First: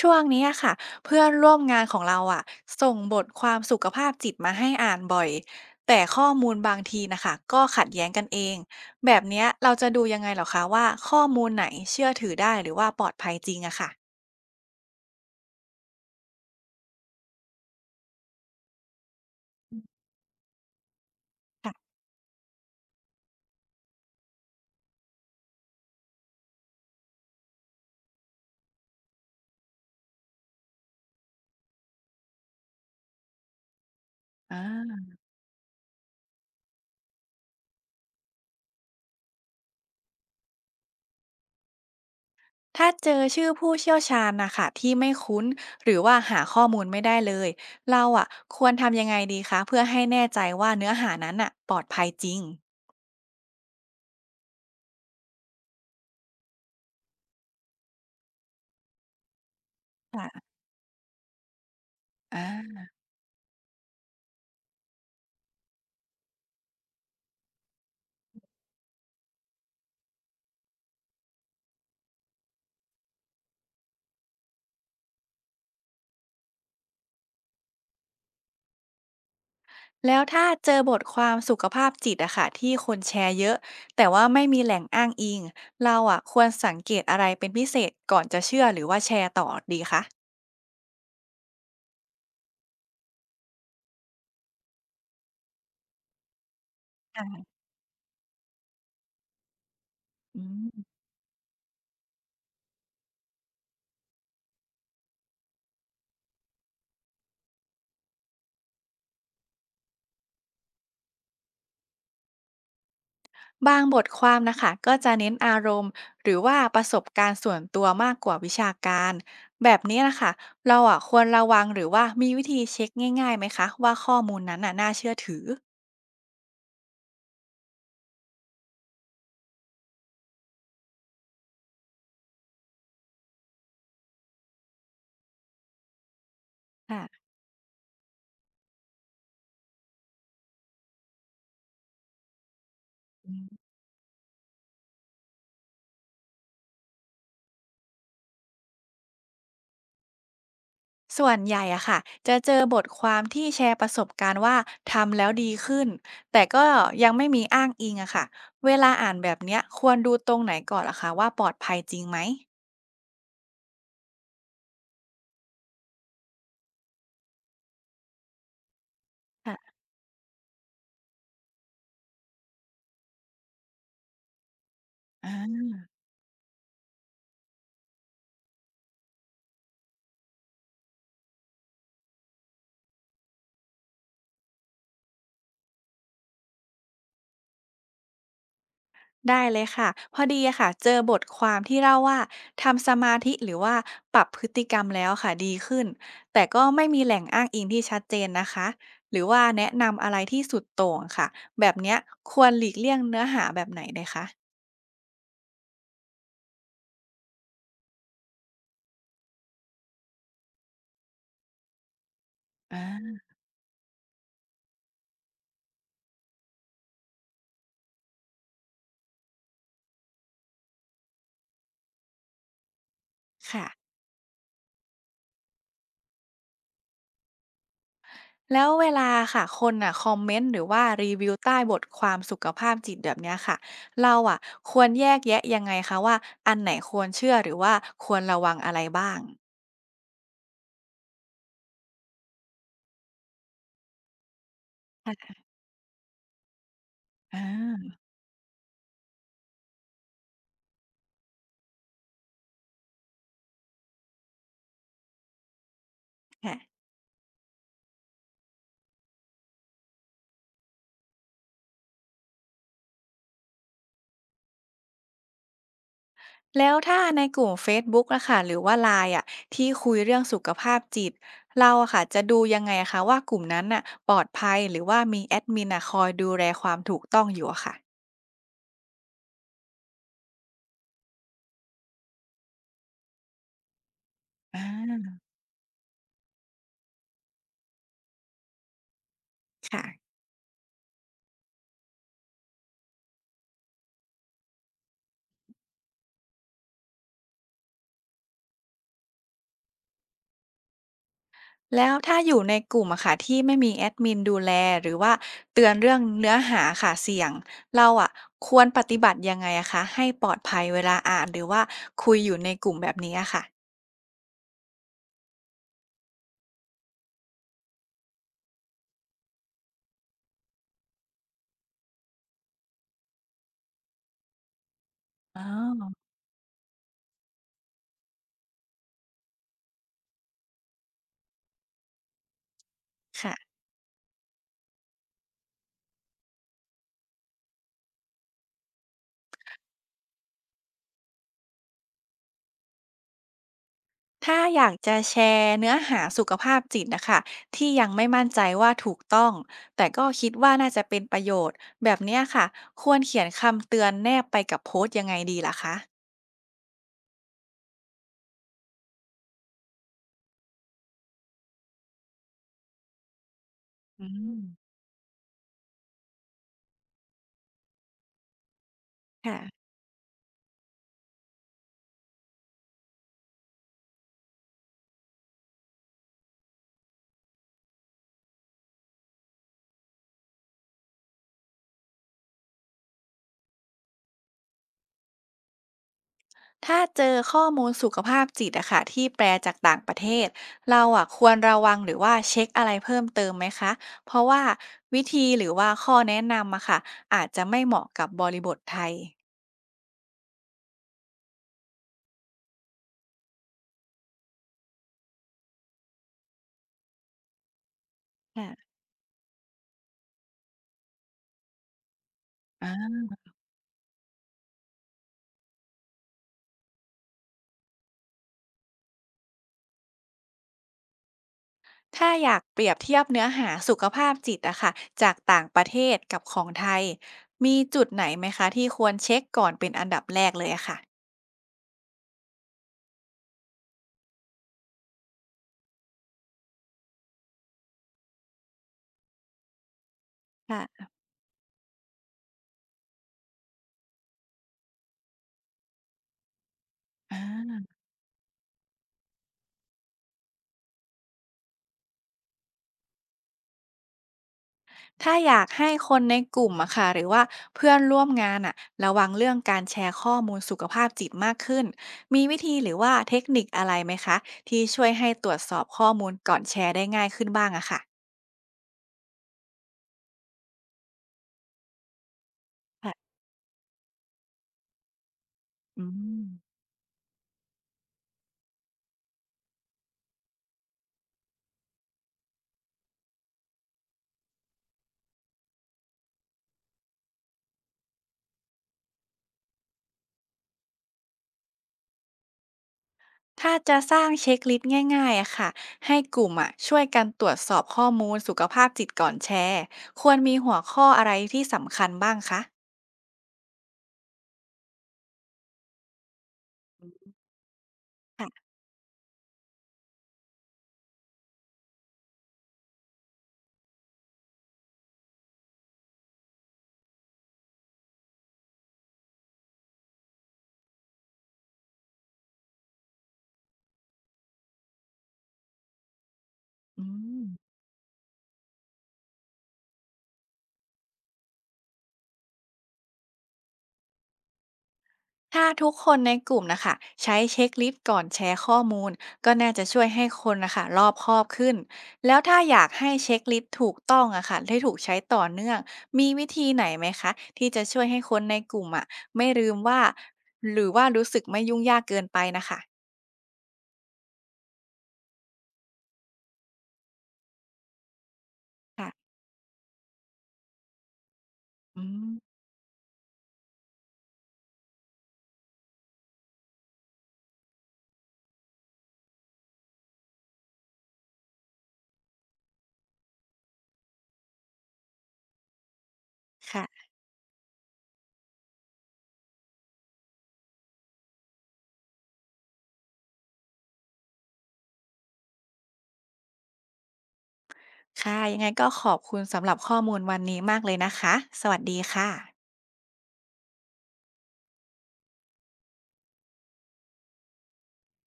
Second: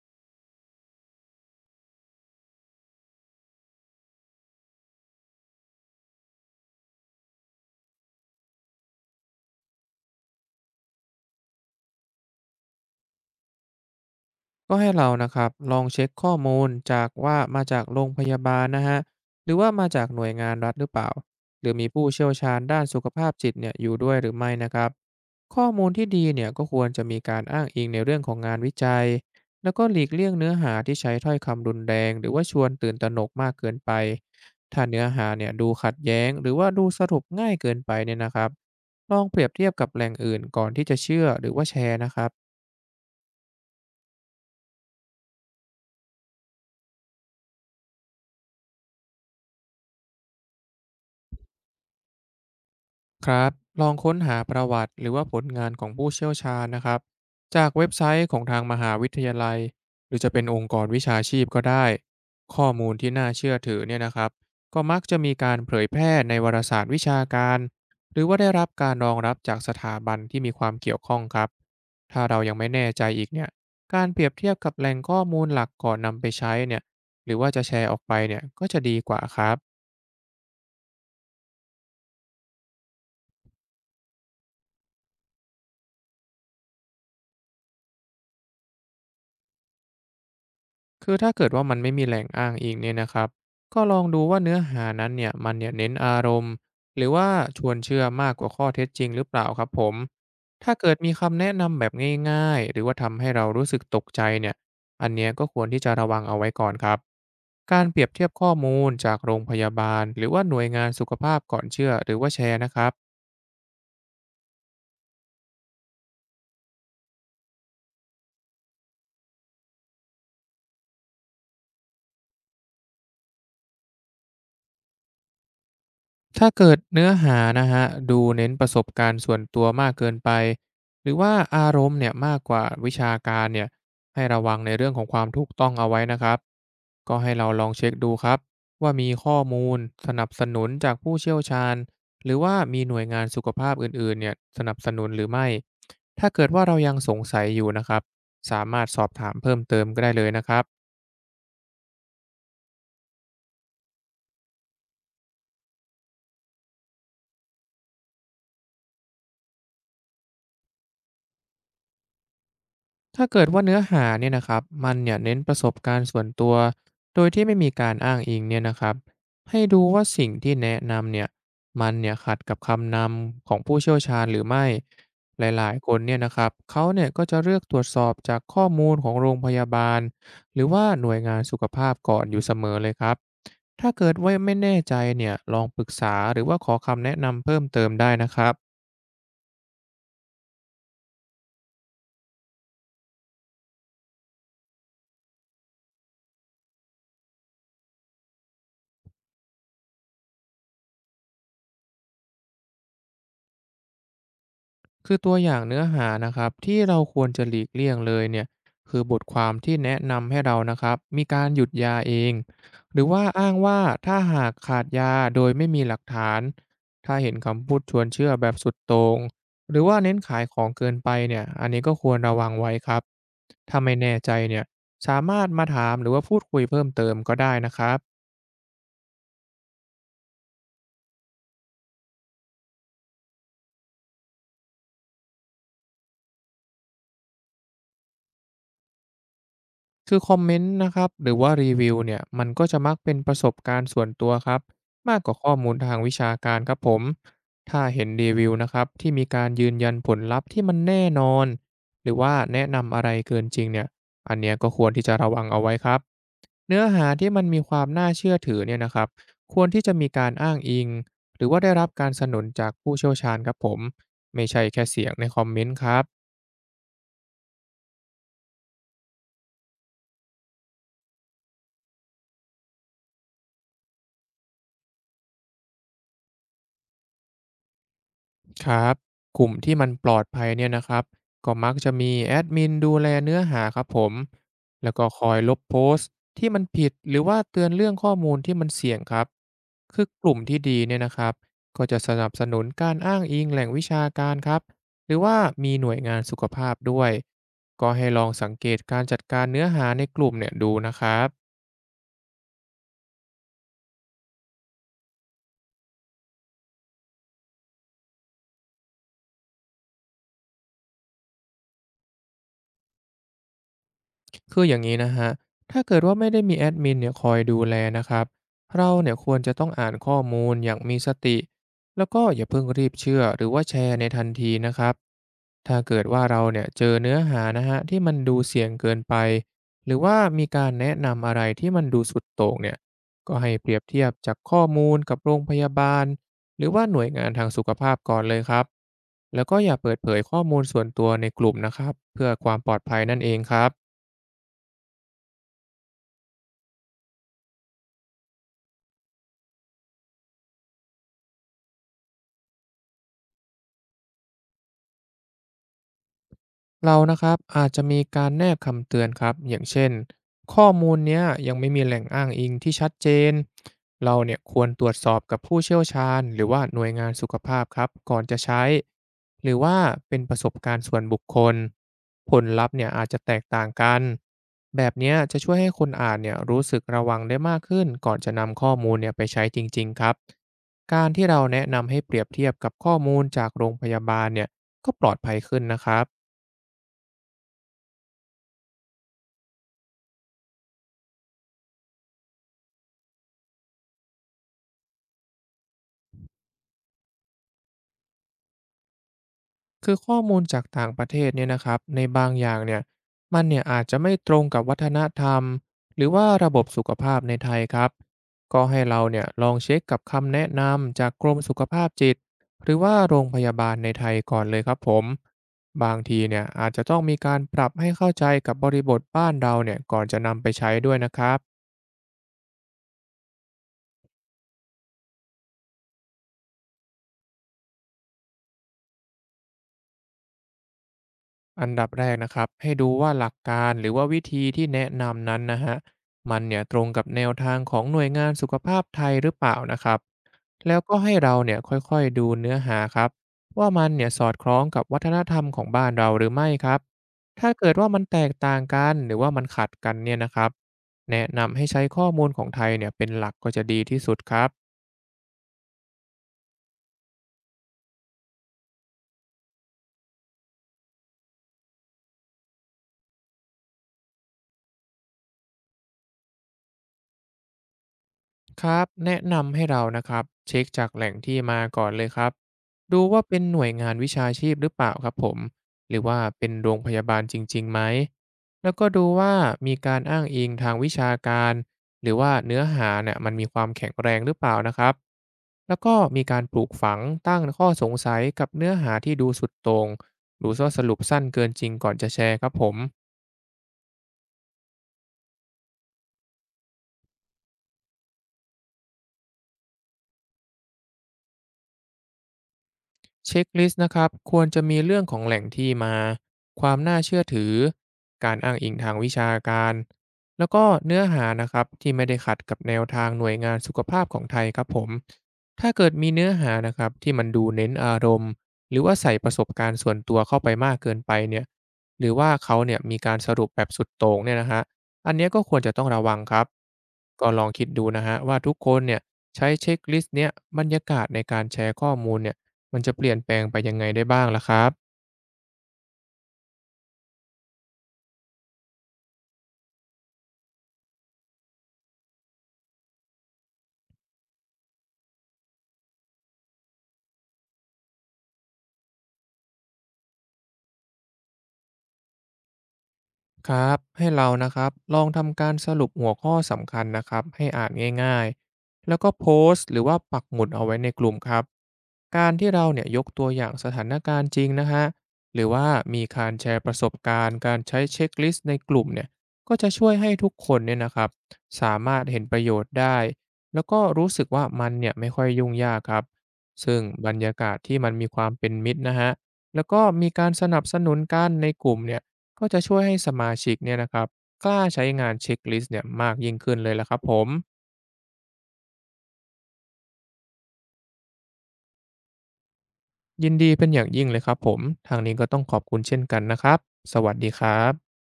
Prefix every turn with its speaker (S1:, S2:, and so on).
S1: ช่วงนี้อะค่ะเพื่อนร่วมงานของเราอะส่งบทความสุขภาพจิตมาให้อ่านบ่อยแต่ข้อมูลบางทีนะคะก็ขัดแย้งกันเองแบบเนี้ยเราจะดูยังไงเหรอคะว่าข้อมูลไหนเชื่อถือได้หรือว่าปลอดภัยจริงอะค่ะ
S2: ก็ให้เรานะครับลองเช็คข้อมูลจากว่ามาจากโรงพยาบาลนะฮะหรือว่ามาจากหน่วยงานรัฐหรือเปล่าหรือมี
S1: ค่ะ
S2: ผู้เชี่ยวชาญด้านสุขภาพจิตเนี่ยอยู่ด้วยหรือไม่นะครับข้อมูลที่ดีเนี่ยก็ควรจะมีการอ้างอิงในเรื่องของงานวิจัยแล้วก็หลีกเลี่ยงเนื้อหาที่ใช้ถ้อยคำรุนแรงหรือว่าชวนตื่นตระหนกมากเกินไป
S1: อ่
S2: ถ้า
S1: า
S2: เนื้อหาเนี่ยดูขัดแย้งหรือว่าดูสรุปง่ายเกินไปเนี่ยนะครับลองเปรียบเทียบกับแหล่งอื่นก่อนที่จะเชื่อหรือว่าแชร์นะครับ
S1: ถ้าเจอชื่อผู้เชี่ยวชาญนะคะที่ไม่คุ้นหรือว่าหาข้อมูลไม่ได้เลยเราอะควรทำยังไงดีคะเพื่อให้แน่ใจว่าเนื้อหานั้นอะปลอดภัยจริง
S2: ครับลองค้นหาประวัติหรือว่าผลงานของผู้เชี่ยวชาญนะครับจากเว็บไซต์ของทางมหาวิทยาลัยหรือจะเป็น
S1: ค่ะ
S2: องค์กรวิชาชีพก็ได้
S1: อ่
S2: ข้อ
S1: า
S2: มูลที่น่าเชื่อถือเนี่ยนะครับก็มักจะมีการเผยแพร่ในวารสารวิชาการหรือว่าได้รับการรองรับจากสถาบันที่มีความเกี่ยวข้องครับถ้าเรายังไม่แน่ใจอีกเนี่ยการเปรียบเทียบกับแหล่งข้อมูลหลักก่อนนำไปใช้เนี่ยหรือว่าจะแชร์ออกไปเนี่ยก็จะดีกว่าครับ
S1: แล้วถ้าเจอบทความสุขภาพจิตอะค่ะที่คนแชร์เยอะแต่ว่าไม่มีแหล่งอ้างอิงเราอะควรสังเกตอะไรเป็นพิเศษก่อนจะเชื่อหรือว่าแชร์ต่อดีคะ
S2: คือถ้าเกิดว่ามันไม่มีแหล่งอ้างอิงเนี่ยนะครับก็ลองดูว่าเนื้อหานั้นเนี่ยเน้นอารมณ์หรือว่า
S1: ค่ะ
S2: ชวนเชื่อมากกว่าข้อเท็จจริงหรือเปล่าครับผม
S1: อื
S2: ถ้าเกิด
S1: ม
S2: มีคำแนะนำแบบง่ายๆหรือว่าทำให้เรารู้สึกตกใจเนี่ยอันเนี้ยก็ควรที่จะระวังเอาไว้ก่อนครับการเปรียบเทียบข้อมูลจากโรงพยาบาลหรือว่าหน่วยงานสุขภาพก่อนเชื่อหรือว่าแชร์นะครับ
S1: บางบทความนะคะก็จะเน้นอารมณ์หรือว่าประสบการณ์ส่วนตัวมากกว่าวิชาการแบบนี้นะคะเราอะควรระวังหรือว่ามีวิธีเช็คง่ายๆไหมคะว่าข้อมูลนั้นน่ะน่าเชื่อถือ
S2: ถ้าเกิดเนื้อหานะฮะดูเน้นประสบการณ์ส่วนตัวมากเกินไปหรือว่าอารมณ์เนี่ยมากกว่าวิชาการเนี่ยให้ระวังในเรื่องของความถูกต้องเอาไว้นะครับ
S1: ค่ะ
S2: ก็ให้เราลองเช็คดูครับว่ามีข้อมูลสนับสนุนจากผู้เชี่ยวชาญหรือว่ามีหน่วยงานสุขภาพอื่นๆเนี่ยสนับสนุนหรือไม่ถ้าเกิดว่าเรายังสงสัยอยู่นะครับสามารถสอบถามเพิ่มเติมก็ได้เลยนะครับ
S1: ส่วนใหญ่อะค่ะจะเจอบทความที่แชร์ประสบการณ์ว่าทำแล้วดีขึ้นแต่ก็ยังไม่มีอ้างอิงอะค่ะเวลาอ่านแบบเนี้ยควรดูตรงไหนก่อนล่ะคะว่าปลอดภัยจริงไหม
S2: ถ้าเกิดว่าเนื้อหาเนี่ยนะครับมันเนี่ยเน้นประสบการณ์ส่วนตัวโดยที่ไม่มีการอ้างอิงเนี่ยนะครับให้
S1: ค่ะ
S2: ดูว่าสิ่งที่แนะนำเนี่ยขัดกับคำนำของผู้เชี่ยวชาญหรือไม่ห
S1: อา
S2: ลายๆคนเนี่ยนะครับเขาเนี่ยก็จะเลือกตรวจสอบจากข้อมูลของโรงพยาบาลหรือว่าหน่วยงานสุขภาพก่อนอยู่เสมอเลยครับถ้าเกิดว่าไม่แน่ใจเนี่ยลองปรึกษาหรือว่าขอคำแนะนำเพิ่มเติมได้นะครับ
S1: ได้เลยค่ะพอดีอะค่ะเจอบทความที่เล่าว่าทำสมาธิหรือว่าปรับพฤติกรรมแล้วค่ะดีขึ้นแต่ก็ไม่มีแหล่งอ้างอิงที่ชัดเจนนะคะหรือว่าแนะนำอะไรที่สุดโต่งค่ะแบบเนี้ยควรหลีกเลี่ยงเนื้อหาแบบไหนเลยคะ
S2: คือตัวอย่างเนื้อหานะครับที่เราควรจะหลีกเลี่ยงเลยเนี่ยคือบทความที่แนะนำให้เรานะครับมีการหยุดยาเองหรือ
S1: อา
S2: ว่าอ้างว่าถ้าหากขาดยาโดยไม่มีหลักฐานถ้าเห็นคำพูดชวนเชื่อแบบสุดโตร่งหรือว่าเน้นขายของเกินไปเนี่ยอันนี้ก็ควรระวังไว้ครับ
S1: ค่ะ
S2: ถ้าไม่แน่ใจเนี่ยสามารถมาถามหรือว่าพูดคุยเพิ่มเติมก็ได้นะครับ
S1: แล้วเวลาค่ะคนน่ะคอมเมนต์หรือว่ารีวิวใต้บทความสุขภาพจิตแบบเนี้ยค่ะเราอ่ะควรแยกแยะยังไงคะว่าอันไหนควรเชื่อหรือว่าควรระวังอะไรบ้าง
S2: คือคอมเมนต์นะครับหรือว่ารีวิวเนี่ยมันก็จะมักเป็นประสบการณ์ส่วนตัวครับมากกว่า
S1: ค่ะ
S2: ข้อมูลทางวิชาการครับผม
S1: อ
S2: ถ้า
S1: า
S2: เห็นรีวิวนะครับที่มีการยืนยันผลลัพธ์ที่มันแน่นอนหรือว่าแนะนำอะไรเกินจริงเนี่ยอันเนี้ยก็ควรที่จะระวังเอาไว้ครับ
S1: ค่ะ
S2: เนื้อหาที่มันมีความน่าเชื่อถือเนี่ยนะครับควรที่จะมีการอ้างอิงหรือว่าได้รับการสนับสนุนจากผู้เชี่ยวชาญครับผมไม่ใช่แค่เสียงในคอมเมนต์ครับ
S1: แล้วถ้าในกลุ่มเฟซบุ๊กนะคะหรือว่าไลน์อะที่คุยเรื่องสุขภาพจิตเราอะค่ะจะดูยังไงคะว่ากลุ่มนั้นน่ะปลอดภัยหรือว่ามีแอดมินอ่ะคอยดูแลความถูกต้องอยู่อะค่ะ
S2: ครับกลุ่มที่มันปลอดภัยเนี่ยนะครับก็มักจะมีแอดมินดูแลเนื้อหาครับผม
S1: อ
S2: แล้วก็
S1: า
S2: คอยลบโพสต์ที่มันผิดหรือว่าเตือนเรื่องข้อมูลที่มันเสี่ยงครับคือ
S1: ค่ะ
S2: กลุ่มที่ดีเนี่ยนะครับก็จะสนับสนุนการอ้างอิงแหล่งวิชาการครับหรือว่ามีหน่วยงานสุขภาพด้วยก็ให้ลองสังเกตการจัดการเนื้อหาในกลุ่มเนี่ยดูนะครับ
S1: แล้วถ้าอยู่ในกลุ่มอะค่ะที่ไม่มีแอดมินดูแลหรือว่าเตือนเรื่องเนื้อหาค่ะเสี่ยงเราอะควรปฏิบัติยังไงอะคะให้ปลอดภัยเวลาอ่านหรือว่าคุยอยู่ในกลุ่มแบบนี้อะค่ะ
S2: คืออย่างนี้นะฮะถ้าเกิดว่าไม่ได้มีแอดมินเนี่ยคอยดูแลนะครับเราเนี่ยควรจะต้องอ่านข้อมูลอย่างมีสติ แล้วก็อย่าเพิ่งรีบเชื่อหรือว่าแชร์ในทันทีนะครับ
S1: อ๋
S2: ถ้า
S1: อ
S2: เกิดว่าเราเนี่ยเจอเนื้อหานะฮะที่มันดูเสี่ยงเกินไป หรือว่ามีการแนะนำอะไรที่มันดูสุดโต่งเนี่ย
S1: ค่ะ
S2: ก็ให้เปรียบเทียบจากข้อมูลกับโรงพยาบาลหรือว่าหน่วยงานทางสุขภาพก่อนเลยครับแล้วก็อย่าเปิดเผยข้อมูลส่วนตัวในกลุ่มนะครับเพื่อความปลอดภัยนั่นเองครับ
S1: ถ้าอยากจะแชร์เนื้อหาสุขภาพจิตนะค่ะที่ยังไม่มั่นใจว่าถูกต้องแต่ก็คิดว่าน่าจะเป็นประโยชน์แบบเนี้ยค่ะควรเขียนคำเตือนแนบไปกับโพสต์ยังไงดีล่ะคะ
S2: เรานะครับอาจจะมีการแนบคำเตือนครับอย่างเช่นข้อมูลเนี้ยยังไม่มีแหล่งอ้างอิงที่ชัดเจน
S1: อื
S2: เราเนี่
S1: ม
S2: ยควรตรวจสอบกับผู้เชี่ยวชาญหรือว่าหน่วยงานสุขภาพครับก่อนจะใช้
S1: ค่ะ
S2: หรือว่าเป็นประสบการณ์ส่วนบุคคลผลลัพธ์เนี่ยอาจจะแตกต่างกันแบบเนี้ยจะช่วยให้คนอ่านเนี่ยรู้สึกระวังได้มากขึ้นก่อนจะนำข้อมูลเนี่ยไปใช้จริงๆครับการที่เราแนะนำให้เปรียบเทียบกับข้อมูลจากโรงพยาบาลเนี่ยก็ปลอดภัยขึ้นนะครับ
S1: ถ้าเจอข้อมูลสุขภาพจิตอะค่ะที่แปลจากต่างประเทศเราอะควรระวังหรือว่าเช็คอะไรเพิ่มเติมไหมคะเพราะว่าวิธีหรือว่าข้อแนะนำอะค่ะอาจจะไม่เหมาะกับบริบทไทย
S2: คือข้อมูลจากต่างประเทศเนี่ยนะครับในบางอย่างเนี่ยมันเนี่ยอาจจะไม่ตรงกับวัฒนธรรมหรือว่าระบบสุขภาพในไทยครับก็
S1: ค่ะ
S2: ให้เราเนี่ยลองเช็คกับคำแนะนำจากกรมสุขภาพจิต
S1: อ่
S2: หรือว่า
S1: า
S2: โรงพยาบาลในไทยก่อนเลยครับผมบางทีเนี่ยอาจจะต้องมีการปรับให้เข้าใจกับบริบทบ้านเราเนี่ยก่อนจะนำไปใช้ด้วยนะครับ
S1: ถ้าอยากเปรียบเทียบเนื้อหาสุขภาพจิตอะค่ะจากต่างประเทศกับของไทยมีจุดไหนไหมคะที่ควรเช็คก่อนเป็นอันดับแรกเลยอะค่ะ
S2: อันดับแรกนะครับให้ดูว่าหลักการหรือว่าวิธีที่แนะนำนั้นนะฮะมันเนี่ยตรงกับแนวทางของหน่วยงานสุขภาพไทยหรือเปล่านะครับแล้ว
S1: ค่ะ
S2: ก็ให้เราเนี่ยค่อยๆดูเนื้อหาครับว่ามันเนี่ยสอดคล้องกับวัฒนธรรมของบ้านเราหรือไม่ครับ
S1: อ่
S2: ถ้า
S1: า
S2: เกิดว่ามันแตกต่างกันหรือว่ามันขัดกันเนี่ยนะครับแนะนำให้ใช้ข้อมูลของไทยเนี่ยเป็นหลักก็จะดีที่สุดครับ
S1: ถ้าอยากให้คนในกลุ่มอะค่ะหรือว่าเพื่อนร่วมงานอะระวังเรื่องการแชร์ข้อมูลสุขภาพจิตมากขึ้นมีวิธีหรือว่าเทคนิคอะไรไหมคะที่ช่วยให้ตรวจสอบข้อมูลก่อนแชร์ได้ง่ายขึ้นบ้างอะค่ะ
S2: ครับแนะนำให้เรานะครับเช็คจากแหล่งที่มาก่อนเลยครับดู
S1: ค่ะ
S2: ว่าเป็นหน่วยงานวิชาชีพหรือเปล่าครับผม
S1: อื
S2: หรือ
S1: ม
S2: ว่าเป็นโรงพยาบาลจริงๆไหมแล้วก็ดูว่ามีการอ้างอิงทางวิชาการหรือว่าเนื้อหาเนี่ยมันมีความแข็งแรงหรือเปล่านะครับแล้วก็มีการปลูกฝังตั้งข้อสงสัยกับเนื้อหาที่ดูสุดโตรงหรือว่าสรุปสั้นเกินจริงก่อนจะแชร์ครับผม
S1: ถ้าจะสร้างเช็คลิสต์ง่ายๆอะค่ะให้กลุ่มอะช่วยกันตรวจสอบข้อมูลสุขภาพจิตก่อนแชร์ควรมีหัวข้ออะไรที่สำคัญบ้างคะ
S2: เช็คลิสต์นะครับควรจะมีเรื่องของแหล่งที่มาความน่าเชื่อถือการอ้างอิงทางวิชาการแล้วก็เนื้อหานะครับที่ไม่ได้ขัดกับแนวทางหน่วยงานสุขภาพของไทยครับผมถ้าเกิดมีเนื้อหานะครับที่มันดูเน้นอารมณ์หรือว่าใส่ประสบการณ์ส่วนตัวเข้าไปมากเกินไปเนี่ยหรือว่าเขาเนี่ยมีการสรุปแบบสุดโต่งเนี่ยนะฮะอันเนี้ยก็ควรจะต้องระวังครับ
S1: อืม
S2: ก็ลองคิดดูนะฮะว่าทุกคนเนี่ยใช้เช็คลิสต์เนี่ยบรรยากาศในการแชร์ข้อมูลเนี่ย มันจะเปลี่ยนแปลงไปยังไงได้บ้างล่ะครับ
S1: ถ้าทุกคนในกลุ่มนะคะใช้เช็คลิสต์ก่อนแชร์ข้อมูลก็น่าจะช่วยให้คนนะคะรอบคอบขึ้นแล้วถ้าอยากให้เช็คลิสต์ถูกต้องอะค่ะได้ถูกใช้ต่อเนื่องมีวิธีไหนไหมคะที่จะช่วยให้คนในกลุ่มอะไม่ลืมว่าหรือว่ารู้สึกไม่ยุ่งยากเกินไปนะคะ
S2: ครับให้เรานะครับลองทำการสรุปหัวข้อสำคัญนะครับให้อ่านง่ายๆแล้ว
S1: ค่ะ
S2: ก็โพสต์หรือว่าปักหมุดเอาไว้ในกลุ่มครับ
S1: อืม
S2: การที่เราเนี่ยยกตัวอย่างสถานการณ์จริงนะฮะหรือว่ามีการแชร์ประสบการณ์การใช้เช็คลิสต์ในกลุ่มเนี่ยก็จะช่วยให้ทุกคนเนี่ยนะครับสามารถเห็นประโยชน์ได้แล้วก็รู้สึกว่ามันเนี่ยไม่ค่อยยุ่งยากครับซึ่ง
S1: ค่ะ
S2: บรรยากาศที่มันมีความเป็นมิตรนะฮะแล้วก็มีการสนับสนุนกันในกลุ่มเนี่ย ก็จะช่วยให้สมาชิกเนี่ยนะครับกล้าใช้งานเช็คลิสต์เนี่ยมากยิ่งขึ้นเลยละครับผม
S1: ค่ะยังไงก็ขอบคุณสำหรับข้อมูลวันนี้มากเลยนะคะสวัสดีค่ะ
S2: ยินดีเป็นอย่างยิ่งเลยครับผมทางนี้ก็ต้องขอบคุณเช่นกันนะครับสวัสดีครับ